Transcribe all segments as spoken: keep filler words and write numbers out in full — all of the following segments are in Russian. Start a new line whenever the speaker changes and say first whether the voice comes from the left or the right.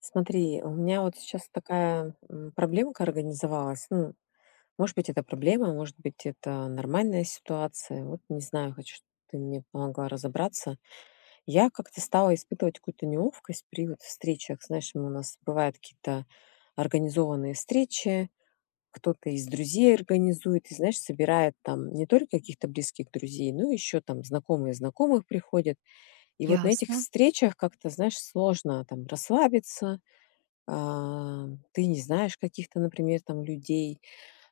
left: Смотри, у меня вот сейчас такая м, проблемка организовалась. Ну, может быть, это проблема, может быть, это нормальная ситуация. Вот не знаю, хочу, чтобы ты мне помогла разобраться. Я как-то стала испытывать какую-то неловкость при вот встречах. Знаешь, мы- у нас бывают какие-то организованные встречи, кто-то из друзей организует, и, знаешь, собирает там не только каких-то близких друзей, но еще там знакомые знакомых приходят. И вот на этих
right: Ясно,
left: встречах как-то, знаешь, сложно там расслабиться, а, ты не знаешь каких-то, например, там людей,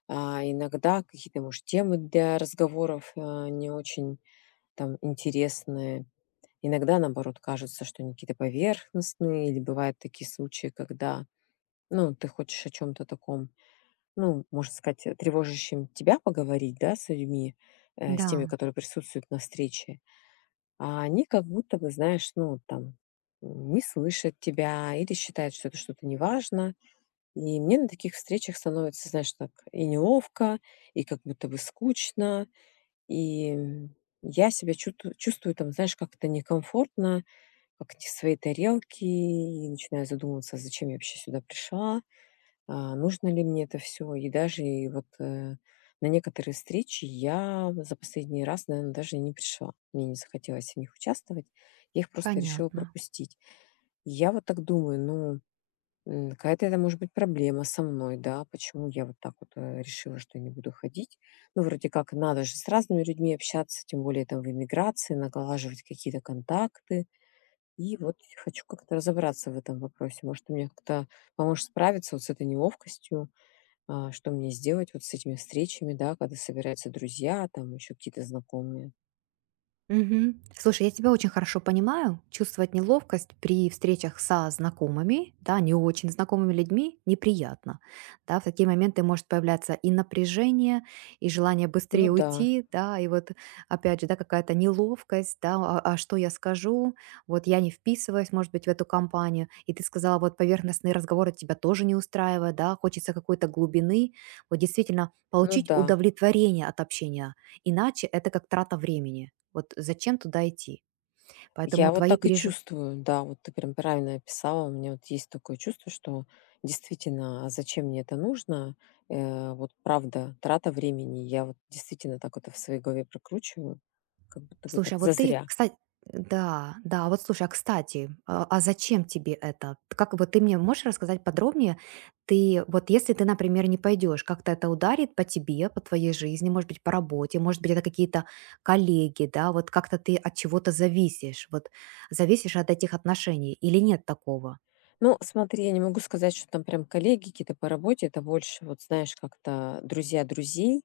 left: а, иногда какие-то, может, темы для разговоров а, не очень там интересные. Иногда, наоборот, кажется, что они какие-то поверхностные, или бывают такие случаи, когда, ну, ты хочешь о чем-то таком, ну, можно сказать, э, тревожащем тебя поговорить, да, с людьми, э, с теми,
right: да,
left: которые присутствуют на встрече, а они как будто бы, знаешь, ну, там, не слышат тебя или считают, что это что-то неважно, и мне на таких встречах становится, знаешь, так и неловко, и как будто бы скучно, и м, я себя чуту- чувствую там, знаешь, как-то некомфортно, как не в своей тарелке, и начинаю задумываться, зачем я вообще сюда пришла, а, нужно ли мне это все. И даже и вот э, на некоторые встречи я за последний раз, наверное, даже и не пришла. Мне не захотелось в них участвовать, я их просто решила
right: понятно.
left: пропустить. И я вот так думаю, ну, М, какая-то это может быть проблема со мной, да, почему я вот так вот э, решила, что я не буду ходить. Ну, вроде как, надо же с разными людьми общаться, тем более там в эмиграции, наглаживать какие-то контакты. И вот хочу как-то разобраться в этом вопросе. Может, ты мне как-то поможешь справиться вот с этой неловкостью, а, что мне сделать вот с этими встречами, да, когда собираются друзья, там еще какие-то знакомые.
right: Мгм. Слушай, я тебя очень хорошо понимаю. Чувствовать неловкость при встречах со знакомыми, да, не очень знакомыми людьми, неприятно. Да, в такие моменты может появляться и напряжение, и желание
left: Ну
right: быстрее
left: да,
right: уйти, да, и вот опять же, да, какая-то неловкость, да, а, а что я скажу, вот я не вписываюсь, может быть, в эту компанию, и ты сказала, вот поверхностные разговоры тебя тоже не устраивают, да, хочется какой-то глубины, вот действительно
left: ну
right: получить
left: да.
right: удовлетворение от общения, иначе это как трата времени. Вот зачем туда идти? Поэтому
left: Я вот
right: твои
left: так и
right: переживания...
left: чувствую, да, вот ты прям правильно описала. У меня вот есть такое чувство, что действительно, а зачем мне это нужно? Э, вот правда, трата времени. Я вот действительно так вот в своей голове прокручиваю, как будто бы
right: Слушай,
left: так
right: а вот ты,
left: зазря.
right: кстати... Да, да, вот слушай, а кстати, а, а зачем тебе это? Как вот ты мне можешь рассказать подробнее? Ты вот если ты, например, не пойдешь, как-то это ударит по тебе, по твоей жизни, может быть, по работе, может быть, это какие-то коллеги, да, вот как-то ты от чего-то зависишь, вот зависишь от этих отношений или нет такого?
left: Ну, смотри, я не могу сказать, что там прям коллеги какие-то по работе, это больше, вот знаешь, как-то друзья друзей.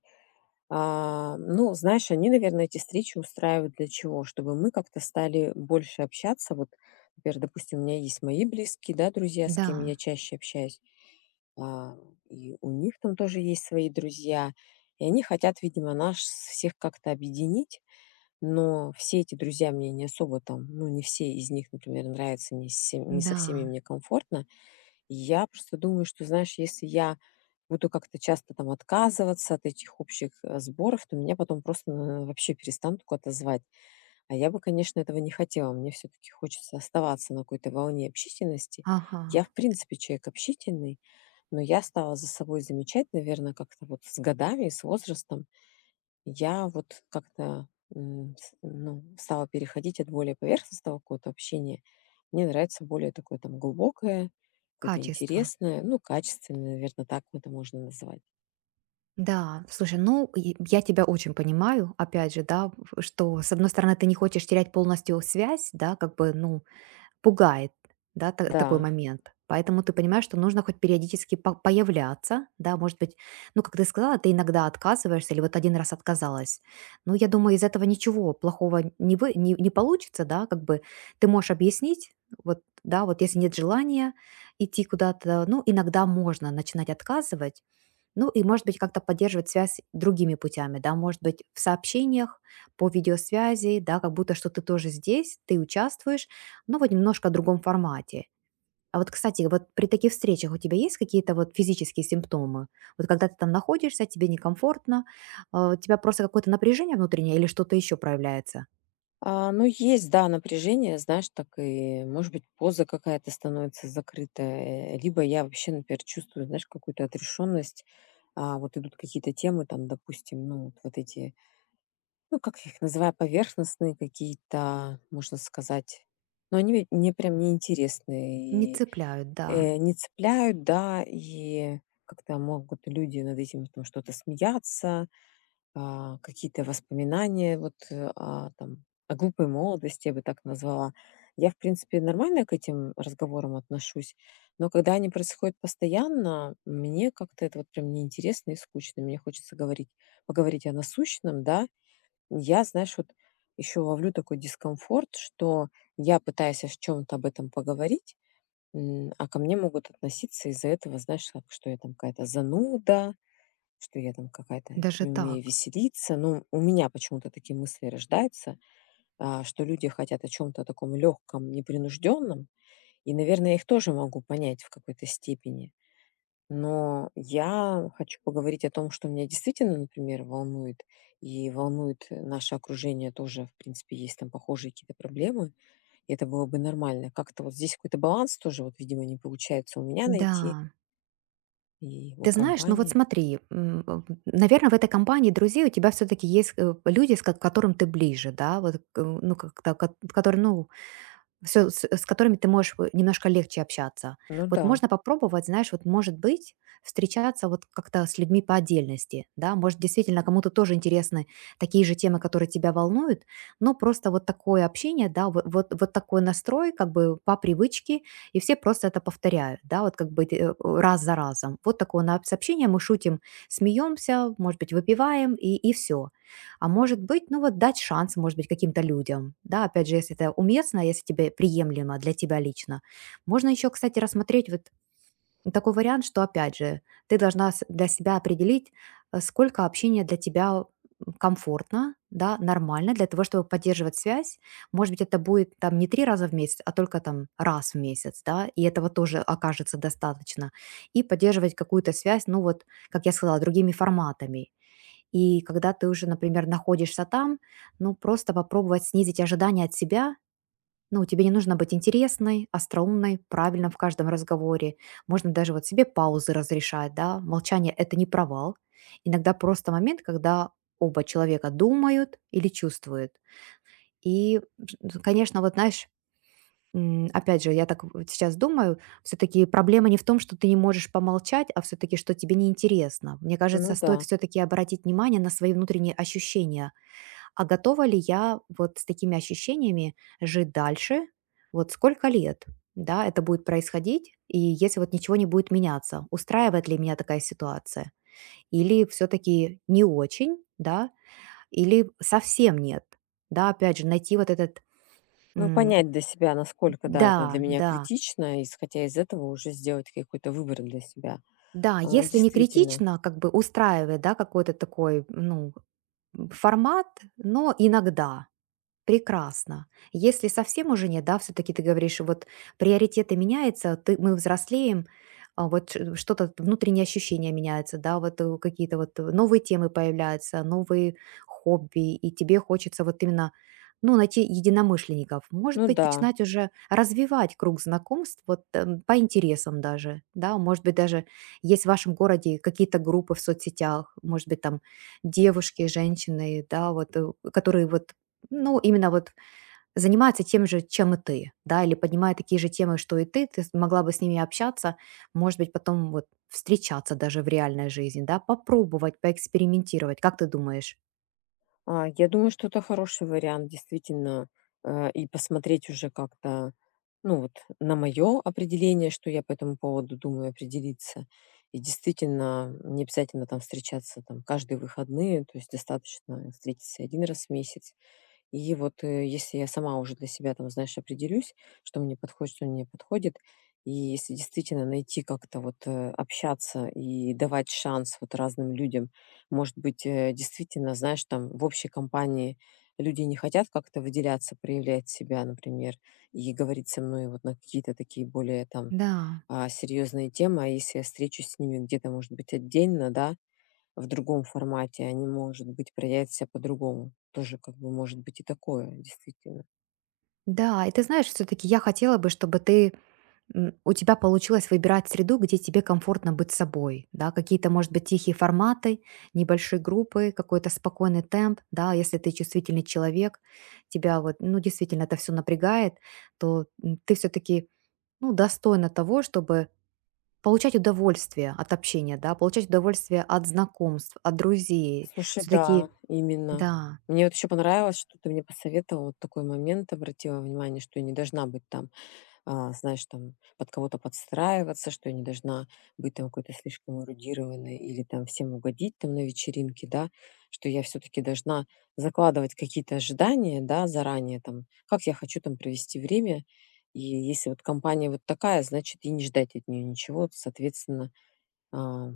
left: А, ну, знаешь, они, наверное, эти встречи устраивают для чего? Чтобы мы как-то стали больше общаться. Вот, например, допустим, у меня есть мои близкие, да, друзья, с кем я
right: Да,
left: чаще общаюсь, а, и у них там тоже есть свои друзья, и они хотят, видимо, нас всех как-то объединить, но все эти друзья мне не особо там, ну, не все из них, например, нравятся, не, все- не со всеми
right: да,
left: мне комфортно, я просто думаю, что, знаешь, если я буду как-то часто там отказываться от этих общих э, сборов, то меня потом просто э, вообще перестанут куда-то звать. А я бы, конечно, этого не хотела. Мне все-таки хочется оставаться на какой-то волне общительности.
right: ага,
left: Я, в принципе, человек общительный, но я стала за собой замечать, наверное, как-то вот с годами и с возрастом, я вот как-то, м, с ну, стала переходить от более поверхностного какого-то общения. Мне нравится более такое там глубокое, какое-то
right: качество.
left: интересное, ну, качественное, наверное, так это можно назвать.
right: Да, слушай, ну, и я тебя очень понимаю, опять же, да, в- что, с одной стороны, ты не хочешь терять полностью связь, да, как бы, ну, пугает, да, та такой
left: Да.
right: момент. Поэтому ты понимаешь, что нужно хоть периодически по появляться, да, может быть, ну, как ты сказала, ты иногда отказываешься или вот один раз отказалась. Ну, я думаю, из этого ничего плохого не вы не не получится, да, как бы ты можешь объяснить, вот, да, вот если нет желания идти куда-то, ну, иногда можно начинать отказывать. Ну, и, может быть, как-то поддерживать связь другими путями, да, может быть, в сообщениях, по видеосвязи, да, как будто что ты тоже здесь, ты участвуешь, но вот немножко в другом формате. А вот, кстати, вот при таких встречах у тебя есть какие-то вот физические симптомы? Вот когда ты там находишься, тебе некомфортно, а, у тебя просто какое-то напряжение внутреннее или что-то еще проявляется?
left: А, ну, есть, да, напряжение, знаешь, так и, может быть, поза какая-то становится закрытая, либо я вообще, например, чувствую, знаешь, какую-то отрешенность. А, вот идут какие-то темы, там, допустим, ну, вот вот эти. Ну, как я их называю, поверхностные какие-то, можно сказать. Но они ведь мне прям
right: Не
left: неинтересны и,
right: цепляют, да.
left: э, не цепляют, да, и как-то могут люди над этим там что-то смеяться, а, какие-то воспоминания вот, э, а, там о глупой молодости, я бы так назвала. Я, в принципе, нормально к этим разговорам отношусь, но когда они происходят постоянно, мне как-то это вот прям неинтересно и скучно. Мне хочется говорить, поговорить о насущном, да, я, знаешь, вот еще ловлю такой дискомфорт, что я пытаюсь о чем-то об этом поговорить, м, а ко мне могут относиться из-за этого, знаешь, как, что я там какая-то зануда, что я там какая-то
right: Даже
left: не умею
right: так.
left: веселиться. Ну, у меня почему-то такие мысли рождаются, а, что люди хотят о чем-то таком легком, непринужденном. И, наверное, я их тоже могу понять в какой-то степени. Но я хочу поговорить о том, что меня действительно, например, волнует, и волнует э, наше окружение тоже, в принципе, есть там похожие какие-то проблемы, и это было бы нормально. Как-то вот здесь какой-то баланс тоже, вот, видимо, не получается у меня найти
right: Да.
left: и у
right: Ты знаешь, ну вот
left: компании.
right: смотри, наверное, в этой компании друзей у тебя все-таки есть э, люди, с ко- к которым ты ближе, да, вот, э, ну, как-то, ко- которые, ну, всё, с с которыми ты можешь в немножко легче общаться.
left: Ну
right: Вот
left: да,
right: можно попробовать, знаешь, вот, может быть, встречаться вот как-то с людьми по отдельности, да. Может, действительно, кому-то тоже интересны такие же темы, которые тебя волнуют, но просто вот такое общение, да, вот вот вот такой настрой как бы по привычке, и все просто это повторяют, да, вот как бы, э, раз за разом. Вот такое на нас общение, мы шутим, смеемся, может быть, выпиваем, и и все, а может быть, ну вот дать шанс, может быть, каким-то людям. Да, опять же, если это уместно, если тебе приемлемо для тебя лично. Можно еще, кстати, рассмотреть вот такой вариант, что, опять же, ты должна с- для себя определить, э, сколько общения для тебя комфортно, да, нормально для того, чтобы поддерживать связь. Может быть, это будет там не три раза в месяц, а только там раз в месяц, да, и этого тоже окажется достаточно. И поддерживать какую-то связь, ну вот, как я сказала, другими форматами. И когда ты уже, например, находишься там, ну, просто попробовать снизить ожидания от себя. Ну, тебе не нужно быть интересной, остроумной, правильно в каждом разговоре. Можно даже вот себе паузы разрешать, да. Молчание– это не провал. Иногда просто момент, когда оба человека думают или чувствуют. И, ж- конечно, вот знаешь, М, опять же, я так вот сейчас думаю, все таки проблема не в том, что ты не можешь помолчать, а все таки что тебе неинтересно. Мне
left: ну
right: кажется,
left: да.
right: стоит все таки обратить внимание на свои внутренние ощущения. А готова ли я вот с такими ощущениями жить дальше? Вот сколько лет, да, это будет происходить? И если вот ничего не будет меняться, устраивает ли меня такая ситуация? Или все таки не очень, да? Или совсем нет? Да, опять же, найти вот этот
left: Ну,
right: м,
left: понять для себя, насколько, да, это для
right: да,
left: меня
right: да.
left: критично, и исходя из этого уже сделать какой-то выбор для себя.
right: Да,
left: А,
right: если не
left: действительно.
right: критично, как бы устраивает, да, какой-то такой, ну, формат, но иногда. Прекрасно. Если совсем уже нет, да, все-таки ты говоришь, вот приоритеты меняются, ты, мы взрослеем, а вот ш- что-то, внутренние ощущения меняются, да, вот э, какие-то вот э, новые темы появляются, новые хобби, и тебе хочется вот именно, ну, найти единомышленников. Может
left: Ну
right: быть,
left: да.
right: начинать уже развивать круг знакомств вот эм, по интересам даже, да, может быть, даже есть в вашем городе какие-то группы в соцсетях, может быть, там девушки, женщины, да, вот, э, которые вот, ну, именно вот занимается тем же, чем и ты, да, или поднимает такие же темы, что и ты, ты могла бы с ними общаться, может быть, потом вот встречаться даже в реальной жизни, да, попробовать, поэкспериментировать, как ты думаешь?
left: А, я думаю, что это хороший вариант, действительно, э, и посмотреть уже как-то, ну вот, на мое определение, что я по этому поводу думаю, определиться. И действительно, не обязательно там встречаться там каждые выходные, то есть достаточно встретиться один раз в месяц. И вот, э, если я сама уже для себя там, знаешь, определюсь, что мне подходит, что мне не подходит, и если действительно найти как-то вот э, общаться и давать шанс вот разным людям, может быть, э, действительно, знаешь, там в общей компании люди не хотят как-то выделяться, проявлять себя, например, и говорить со мной вот на какие-то такие более там
right: Да,
left: а, серьезные темы, а если я встречусь с ними где-то, может быть, отдельно, да, в другом формате, они, может быть, проявят себя по-другому. Тоже как бы может быть и такое, действительно.
right: да, и ты знаешь, все-таки я хотела бы, чтобы ты, М, у тебя получилось выбирать среду, где тебе комфортно быть собой, да, какие-то, может быть, тихие форматы, небольшие группы, какой-то спокойный темп, да, если ты чувствительный человек, тебя вот, ну, действительно это все напрягает, то м, ты все-таки, ну, достойна того, чтобы получать удовольствие от общения, да, получать удовольствие от знакомств, от друзей,
left: Слушай, да,
right: все-таки,
left: именно.
right: да.
left: Мне вот еще понравилось, что ты мне посоветовал вот такой момент, обратила внимание, что я не должна быть там а, знаешь, там под кого-то подстраиваться, что я не должна быть там какой-то слишком эрудированной или там всем угодить там на вечеринке, да, что я все-таки должна закладывать какие-то ожидания, да, заранее там, как я хочу там провести время, и если вот компания вот такая, значит, и не ждать от нее ничего, соответственно, а,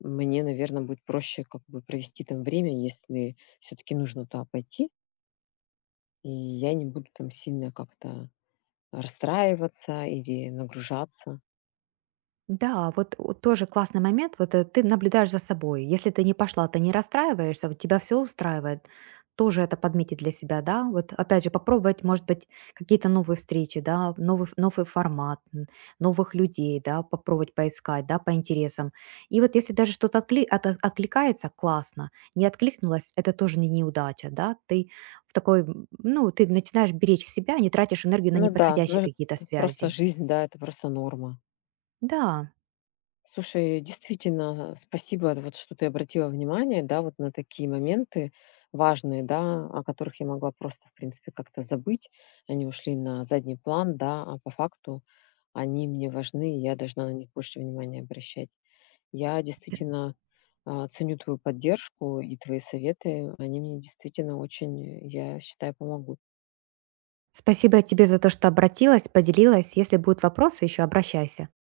left: мне, наверное, будет проще как бы провести там время, если все-таки нужно туда пойти, и я не буду там сильно как-то расстраиваться или нагружаться.
right: Да, вот о тоже классный момент. Вот, э, ты наблюдаешь за собой. Если ты не пошла, ты не расстраиваешься, вот тебя все устраивает. Тоже это подметить для себя, да. Вот опять же попробовать, может быть, какие-то новые встречи, да, новый ф новый формат, м, новых людей, да, попробовать поискать, да, по интересам. И вот если даже что-то отли ото откликается- классно, не откликнулось- это тоже не неудача, да. Ты в такой, м, ну, ты начинаешь беречь себя, не тратишь энергию на
left: Ну да, ну
right: неподходящие
left: это
right: какие-то
left: просто
right: связи.
left: жизнь, да, это просто норма.
right: Да.
left: Слушай, действительно, спасибо, вот что ты обратила внимание, да, вот на такие моменты важные, да, о которых я могла просто, в принципе, как-то забыть. Они ушли на задний план, да, а по факту они мне важны, и я должна на них больше внимания обращать. Я действительно а, ценю твою поддержку и твои советы. Они мне действительно очень, я считаю, помогут.
right: Спасибо тебе за то, что обратилась, поделилась. Если будут вопросы, еще обращайся.